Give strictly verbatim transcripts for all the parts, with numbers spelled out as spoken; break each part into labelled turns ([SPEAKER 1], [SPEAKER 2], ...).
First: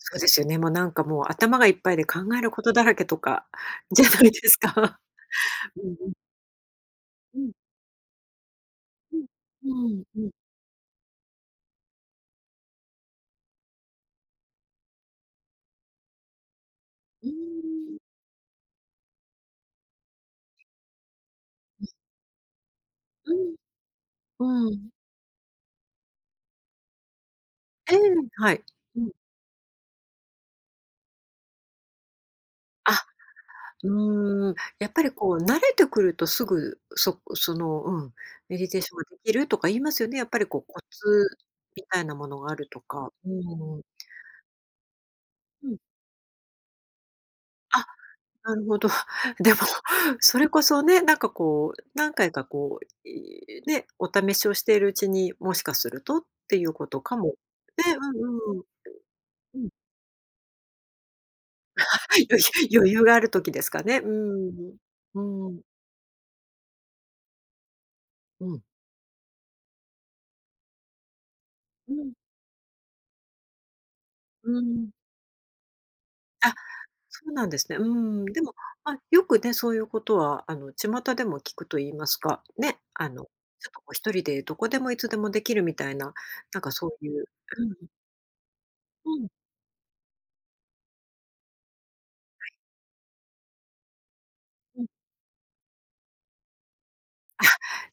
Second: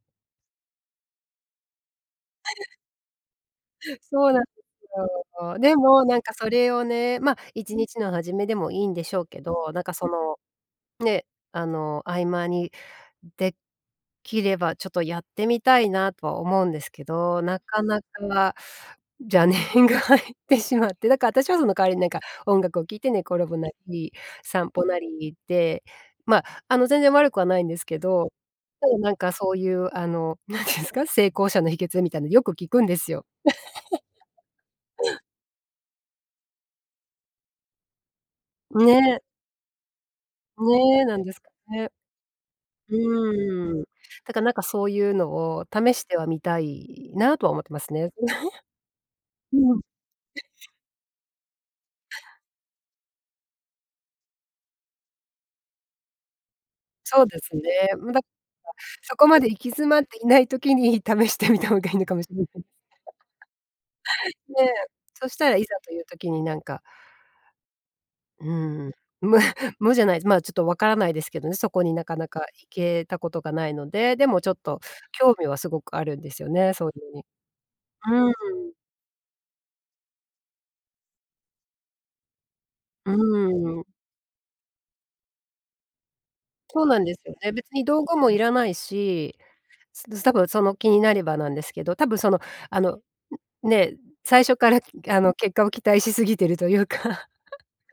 [SPEAKER 1] そうですよね、もうなんかもう頭がいっぱいで考えること だらけとかじゃな
[SPEAKER 2] そ
[SPEAKER 1] い
[SPEAKER 2] うなん
[SPEAKER 1] で
[SPEAKER 2] で
[SPEAKER 1] す
[SPEAKER 2] す
[SPEAKER 1] か。
[SPEAKER 2] よ。で
[SPEAKER 1] うん
[SPEAKER 2] も、
[SPEAKER 1] うん。
[SPEAKER 2] なんかそれをね、まあ、
[SPEAKER 1] うん。
[SPEAKER 2] いちにちの初めでもいいんでし
[SPEAKER 1] う
[SPEAKER 2] ょう
[SPEAKER 1] ん、
[SPEAKER 2] け
[SPEAKER 1] う
[SPEAKER 2] ど、なんか
[SPEAKER 1] ん、
[SPEAKER 2] そ
[SPEAKER 1] うん。
[SPEAKER 2] の、ね、あの、合間にできれば、ちょっとやってみたいなとは思うんですけ
[SPEAKER 1] うー
[SPEAKER 2] ど、なか
[SPEAKER 1] ん。
[SPEAKER 2] なか邪念が入ってしまって、だから私はその代
[SPEAKER 1] う
[SPEAKER 2] わ
[SPEAKER 1] ん。
[SPEAKER 2] りになんか、音楽を聴いて寝転ぶな
[SPEAKER 1] う
[SPEAKER 2] り、
[SPEAKER 1] ん、
[SPEAKER 2] 散
[SPEAKER 1] う
[SPEAKER 2] 歩
[SPEAKER 1] ん。
[SPEAKER 2] なりで、まあ、あの、全然悪くはないんです
[SPEAKER 1] ええ、
[SPEAKER 2] けど、
[SPEAKER 1] はい。
[SPEAKER 2] ただ
[SPEAKER 1] う
[SPEAKER 2] な
[SPEAKER 1] ん。
[SPEAKER 2] んかそういうあの、なんて言うんすか、成功者の秘訣みたいなのよく聞くん
[SPEAKER 1] あ、
[SPEAKER 2] ですよ。
[SPEAKER 1] うーん、やっぱりこう慣れてくるとすぐそその、うん、メディテーションが
[SPEAKER 2] ね。
[SPEAKER 1] 出来るとか言いますよね、やっぱりこうコ
[SPEAKER 2] ね、なんで
[SPEAKER 1] ツ
[SPEAKER 2] すか
[SPEAKER 1] み
[SPEAKER 2] ね。
[SPEAKER 1] たいなものがあるとか。う
[SPEAKER 2] うーん。
[SPEAKER 1] ん。
[SPEAKER 2] だからなんかそういうのを
[SPEAKER 1] うん。
[SPEAKER 2] 試してはみたいなとは思ってま
[SPEAKER 1] あ、
[SPEAKER 2] すね。
[SPEAKER 1] なるほど。でも、
[SPEAKER 2] うん。
[SPEAKER 1] それこ そね、なんかこう、何回かこう、いね、お試しをしているうちに、もしかするとっていうことか
[SPEAKER 2] そう
[SPEAKER 1] も。
[SPEAKER 2] ですね。
[SPEAKER 1] ね、
[SPEAKER 2] ん、だ、ら
[SPEAKER 1] うんうん、うん。
[SPEAKER 2] そこまで行
[SPEAKER 1] うん。
[SPEAKER 2] き詰まっていない時に試してみた方がいいのか もしれな
[SPEAKER 1] 余
[SPEAKER 2] い。
[SPEAKER 1] 裕余裕がある 時ですかね。う
[SPEAKER 2] ね、
[SPEAKER 1] ん。
[SPEAKER 2] そした
[SPEAKER 1] う
[SPEAKER 2] ら
[SPEAKER 1] ん。
[SPEAKER 2] いざという時になんか
[SPEAKER 1] う
[SPEAKER 2] う
[SPEAKER 1] ん。
[SPEAKER 2] ん。無無じゃないずまあ、ちょっと分からないですけどね、そこ
[SPEAKER 1] う
[SPEAKER 2] にな
[SPEAKER 1] ん。
[SPEAKER 2] かなか行けたことがないので。でもちょっ
[SPEAKER 1] う
[SPEAKER 2] と、
[SPEAKER 1] ん。
[SPEAKER 2] 興味はすごくあるんですよ
[SPEAKER 1] あ、
[SPEAKER 2] ね、そういう
[SPEAKER 1] そ
[SPEAKER 2] に。
[SPEAKER 1] うなんですね。うーん、
[SPEAKER 2] う
[SPEAKER 1] でも、
[SPEAKER 2] ん。
[SPEAKER 1] ま、よくね、そういうことは、あの巷でも聞くと言いますか、ね、あ
[SPEAKER 2] う
[SPEAKER 1] のちょっとこ
[SPEAKER 2] ん。
[SPEAKER 1] うひとりでどこでもいつでも出来るみたいな、なんか
[SPEAKER 2] そう
[SPEAKER 1] そ
[SPEAKER 2] なん
[SPEAKER 1] うい
[SPEAKER 2] です
[SPEAKER 1] う
[SPEAKER 2] よね。
[SPEAKER 1] う
[SPEAKER 2] 別に
[SPEAKER 1] ん。
[SPEAKER 2] 道具もいらない
[SPEAKER 1] うん。
[SPEAKER 2] し、すで多分その気になればなんですけど、多分その、あの、ね、最初から
[SPEAKER 1] うん。
[SPEAKER 2] あの結果を期待しすぎてるというか。
[SPEAKER 1] あ、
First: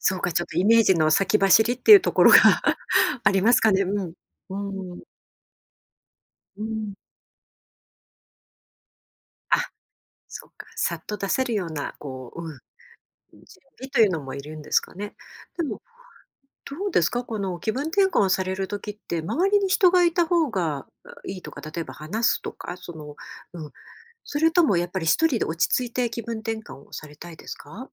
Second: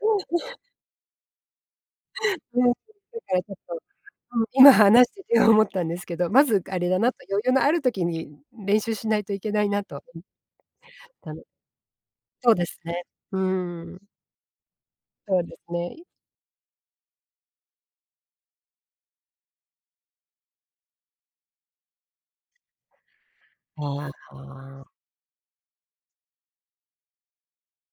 [SPEAKER 1] そうか、ちょっ とイメージの先走りっていうところが
[SPEAKER 2] うん、だか
[SPEAKER 1] あ
[SPEAKER 2] ら
[SPEAKER 1] り
[SPEAKER 2] ちょ
[SPEAKER 1] ま
[SPEAKER 2] っ
[SPEAKER 1] すか
[SPEAKER 2] と、
[SPEAKER 1] ね。うん。
[SPEAKER 2] うん、今
[SPEAKER 1] うん。
[SPEAKER 2] 話してて思ったんですけど、まず
[SPEAKER 1] う
[SPEAKER 2] あれ
[SPEAKER 1] ん。
[SPEAKER 2] だなと。余裕のある時に練習しないといけ
[SPEAKER 1] あ、
[SPEAKER 2] ないなと。
[SPEAKER 1] そっか、さっと出
[SPEAKER 2] たの
[SPEAKER 1] せるような、こう、
[SPEAKER 2] そう
[SPEAKER 1] うん、
[SPEAKER 2] ですね。う
[SPEAKER 1] 準備
[SPEAKER 2] ん。
[SPEAKER 1] というのもいるんですかね。
[SPEAKER 2] そうで
[SPEAKER 1] で
[SPEAKER 2] す
[SPEAKER 1] も、
[SPEAKER 2] ね、い
[SPEAKER 1] どうですか、この気分転換をされる時って、周りに人が居た方がいいとか、例えば話すとか、その、うん、
[SPEAKER 2] あ
[SPEAKER 1] それとも
[SPEAKER 2] あ。
[SPEAKER 1] やっぱりひとりで落ち着いて気分転換をされたいですか？